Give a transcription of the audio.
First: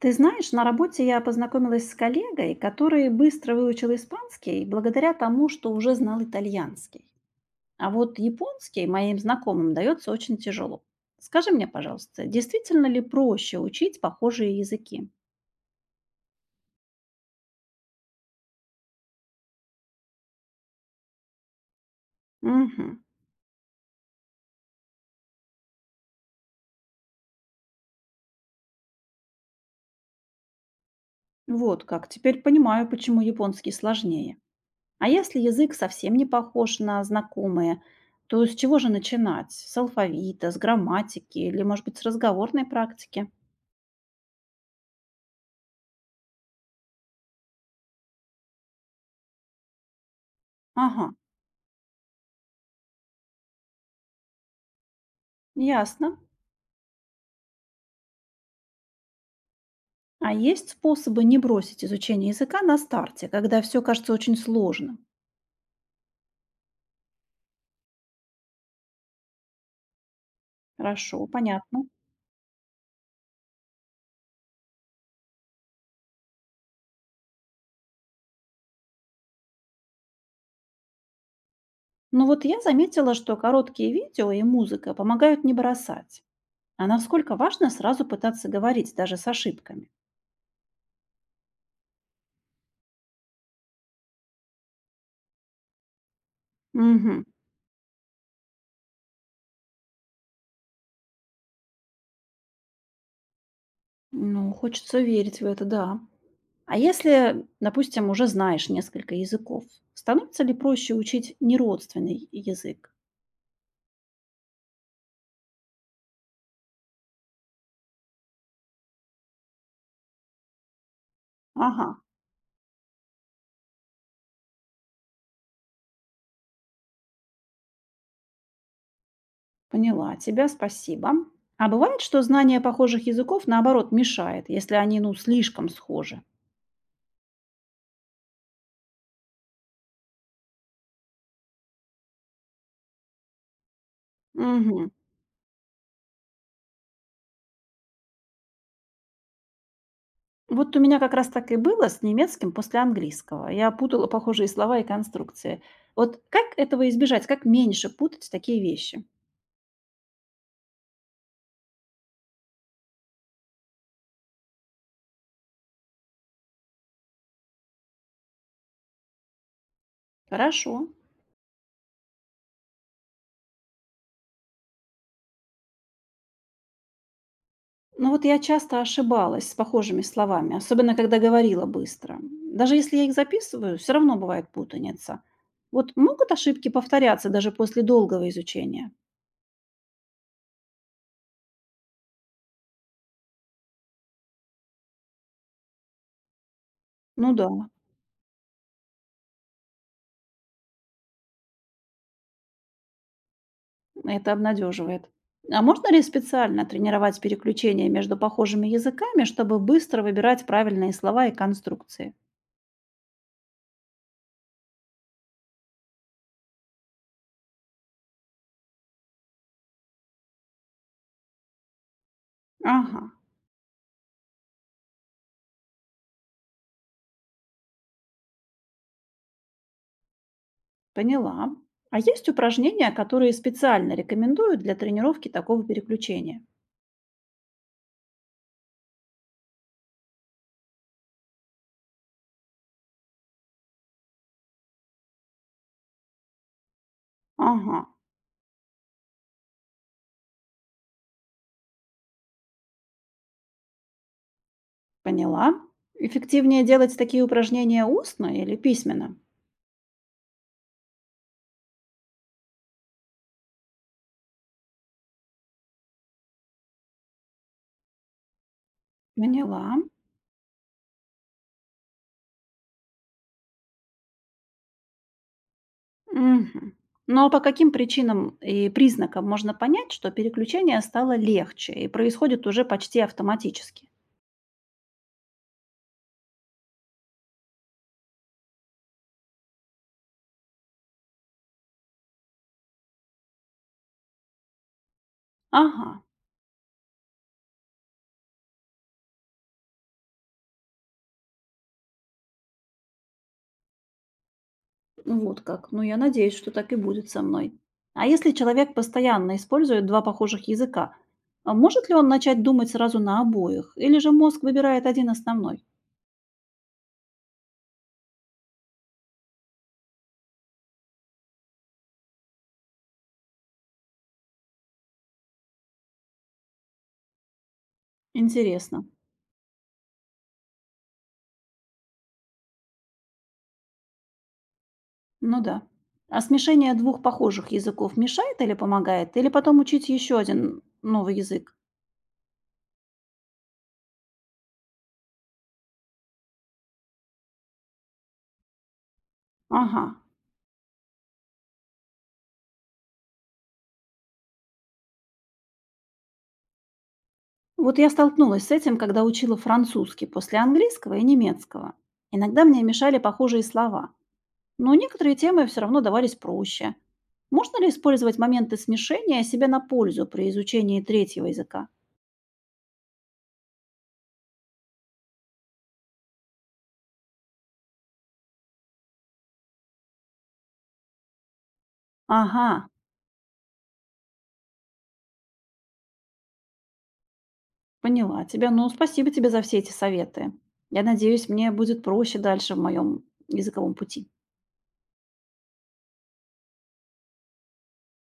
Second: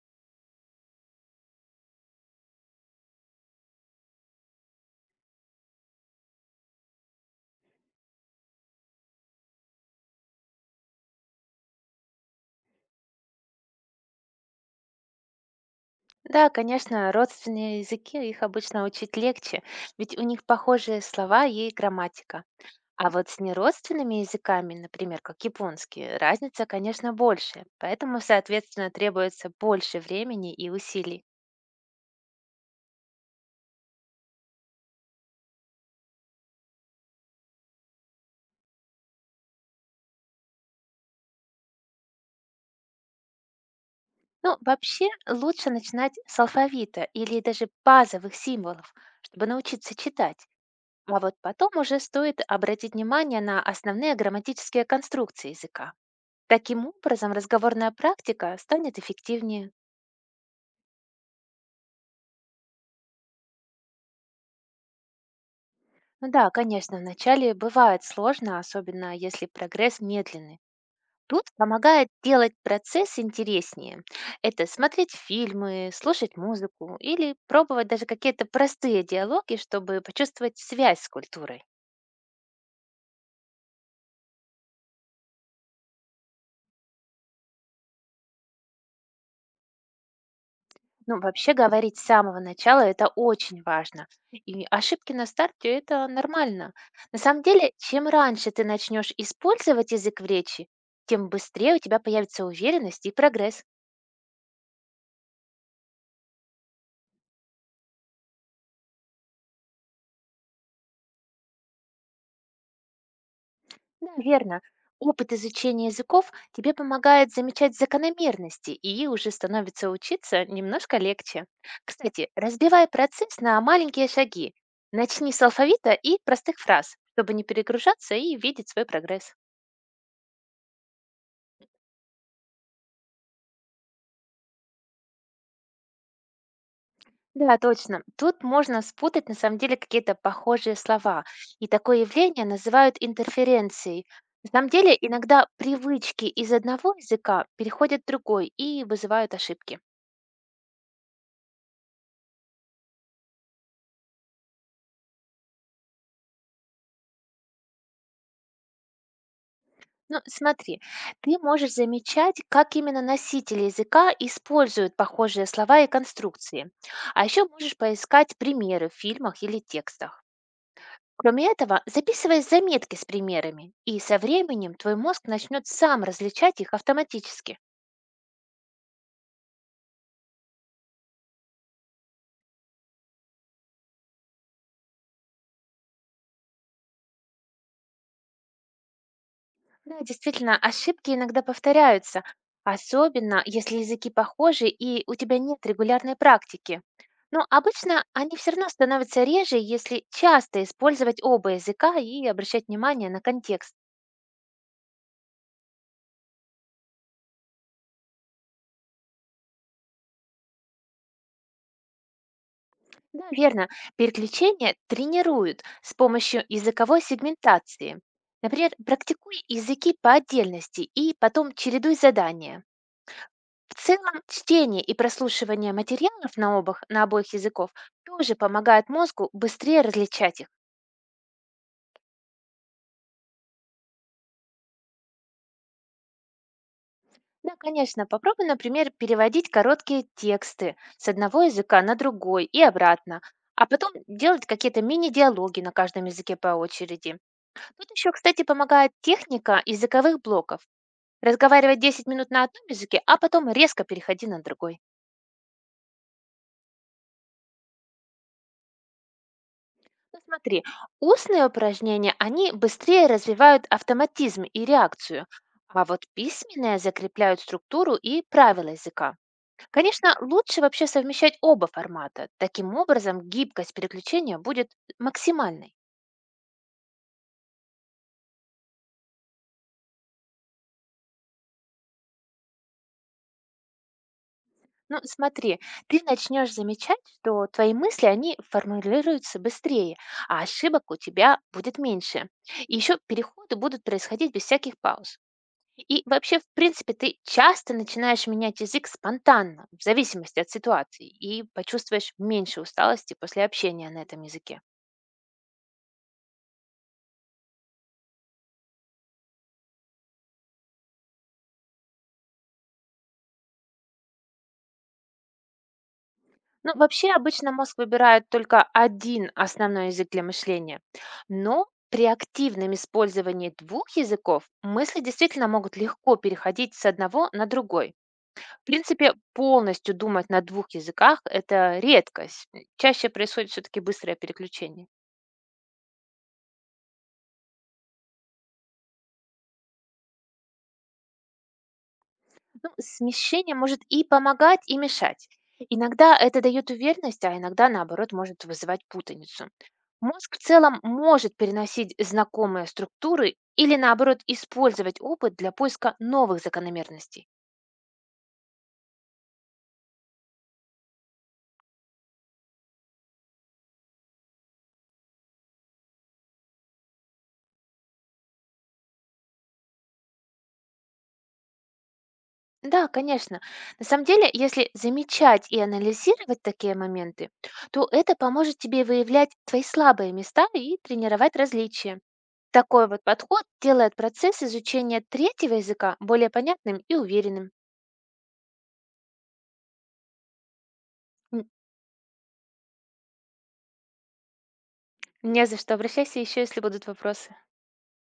Ты знаешь, на работе я познакомилась с коллегой, который быстро выучил испанский благодаря тому, что уже знал итальянский. А вот японский моим знакомым дается очень тяжело. Скажи мне, пожалуйста, действительно ли проще учить похожие языки? Да, конечно, родственные языки их обычно учить легче, ведь у них похожие слова и грамматика. Угу. А вот с неродственными языками, например, как японский, разница, конечно, больше, поэтому, соответственно, требуется больше времени и усилий. Вот как. Теперь понимаю, почему японский сложнее. А если язык совсем не похож на знакомые, то с чего же начинать? С алфавита, с грамматики или, может быть, с разговорной практики? Ну, вообще, лучше начинать с алфавита или даже базовых символов, чтобы научиться читать. Ага, А вот потом уже стоит обратить внимание на основные грамматические конструкции языка. ясно. Таким образом, разговорная практика станет эффективнее. А есть способы не бросить изучение языка на старте, когда все кажется очень сложным? Ну да, конечно, вначале бывает сложно, особенно если прогресс медленный. Хорошо, Тут понятно. помогает делать процесс интереснее. Это смотреть фильмы, слушать музыку или пробовать даже какие-то простые диалоги, чтобы почувствовать связь с культурой. Но вот я заметила, что короткие видео и музыка помогают не бросать. А насколько важно сразу пытаться говорить, даже с ошибками? Ну, вообще говорить с самого начала это очень важно. И ошибки на старте это нормально. На Угу. самом деле, чем раньше ты начнешь использовать язык в речи, тем быстрее у тебя появится уверенность и прогресс. Ну, хочется верить в это, да. А если, допустим, уже знаешь несколько языков, становится ли проще учить неродственный язык? Да, верно. Опыт изучения языков тебе помогает замечать закономерности, и уже становится учиться немножко легче. Ага. Кстати, разбивай процесс на маленькие шаги. Начни с алфавита и простых фраз, чтобы не перегружаться и видеть свой прогресс. Поняла тебя, спасибо. А бывает, что знание похожих языков, наоборот, мешает, если они, ну, слишком схожи? Да, точно. Тут можно спутать на самом деле какие-то похожие слова. И такое явление называют интерференцией. На самом Мгм. деле иногда привычки из одного языка переходят в другой и вызывают ошибки. Вот у меня как раз так и было с немецким после английского. Я путала похожие слова и конструкции. Вот как этого избежать? Как меньше путать такие вещи? Ну, смотри, ты можешь замечать, как именно носители языка используют похожие слова и конструкции. А еще можешь поискать примеры в фильмах или текстах. Хорошо. Кроме этого, записывай заметки с примерами, и со временем твой мозг начнет сам различать их автоматически. Но вот я часто ошибалась с похожими словами, особенно когда говорила быстро. Даже если я их записываю, все равно бывает путаница. Вот могут ошибки повторяться даже после долгого изучения? Да, действительно, ошибки иногда повторяются, особенно если языки похожи и у тебя нет регулярной практики. Ну Но да. обычно они все равно становятся реже, если часто использовать оба языка и обращать внимание на контекст. Это обнадеживает. А можно ли специально тренировать переключение между похожими языками, чтобы быстро выбирать правильные слова и конструкции? Да, верно, переключения тренируют с помощью языковой сегментации. Например, практикуй языки по отдельности и потом чередуй задания. Ага, В целом, чтение и прослушивание материалов на обоих языков тоже помогает мозгу быстрее различать их. поняла. А есть упражнения, которые специально рекомендуют для тренировки такого переключения? Да, конечно, попробуй, например, переводить короткие тексты с одного языка на другой и обратно, а потом делать какие-то мини-диалоги на каждом языке по очереди. Ага, Тут еще, кстати, помогает техника языковых блоков. Разговаривать 10 минут на одном языке, а потом резко переходи на другой. поняла. Эффективнее делать такие упражнения устно или письменно? Ну, смотри, устные упражнения, они быстрее развивают автоматизм и реакцию, а вот письменные закрепляют структуру и правила языка. Поняла. Конечно, лучше вообще совмещать оба формата. Таким образом, гибкость переключения будет максимальной. Мгм. Но по каким причинам и признакам можно понять, что переключение стало легче и происходит уже почти автоматически? Ну, смотри, ты начнешь замечать, что твои мысли, они формулируются быстрее, а ошибок у тебя будет меньше. И еще переходы будут происходить без всяких пауз. Ага, И вообще, в принципе, ты часто начинаешь менять язык спонтанно, в зависимости от ситуации, и почувствуешь меньше усталости после общения на этом языке. ну, вот как. Ну, я надеюсь, что так и будет со мной. А если человек постоянно использует два похожих языка, а может ли он начать думать сразу на обоих? Или же мозг выбирает один основной? Ну, вообще, обычно мозг выбирает только один основной язык для мышления, но при активном использовании двух языков мысли действительно могут легко переходить с одного на другой. В Интересно. принципе, полностью думать на двух языках — это редкость. Чаще происходит все-таки быстрое переключение. Ну да. А смешение двух похожих языков мешает или помогает? Или потом учить еще один новый язык? Ну, смещение может и помогать, и мешать. Иногда это дает уверенность, а иногда, наоборот, может вызывать путаницу. Ага. Мозг в целом может переносить знакомые структуры или, наоборот, использовать опыт для поиска новых закономерностей. Вот я столкнулась с этим, когда учила французский после английского и немецкого. Иногда мне мешали похожие слова. Но некоторые темы все равно давались проще. Можно ли использовать моменты смешения себе на пользу при изучении третьего языка? Да, конечно. На самом деле, если замечать и анализировать такие моменты, то это поможет тебе выявлять твои слабые места и тренировать различия. Ага, Такой вот подход делает процесс изучения третьего языка более понятным и уверенным. поняла тебя. Ну, спасибо тебе за все эти советы. Я надеюсь, М, мне будет проще дальше в моем языковом пути. Не за что, обращайся еще, если будут вопросы.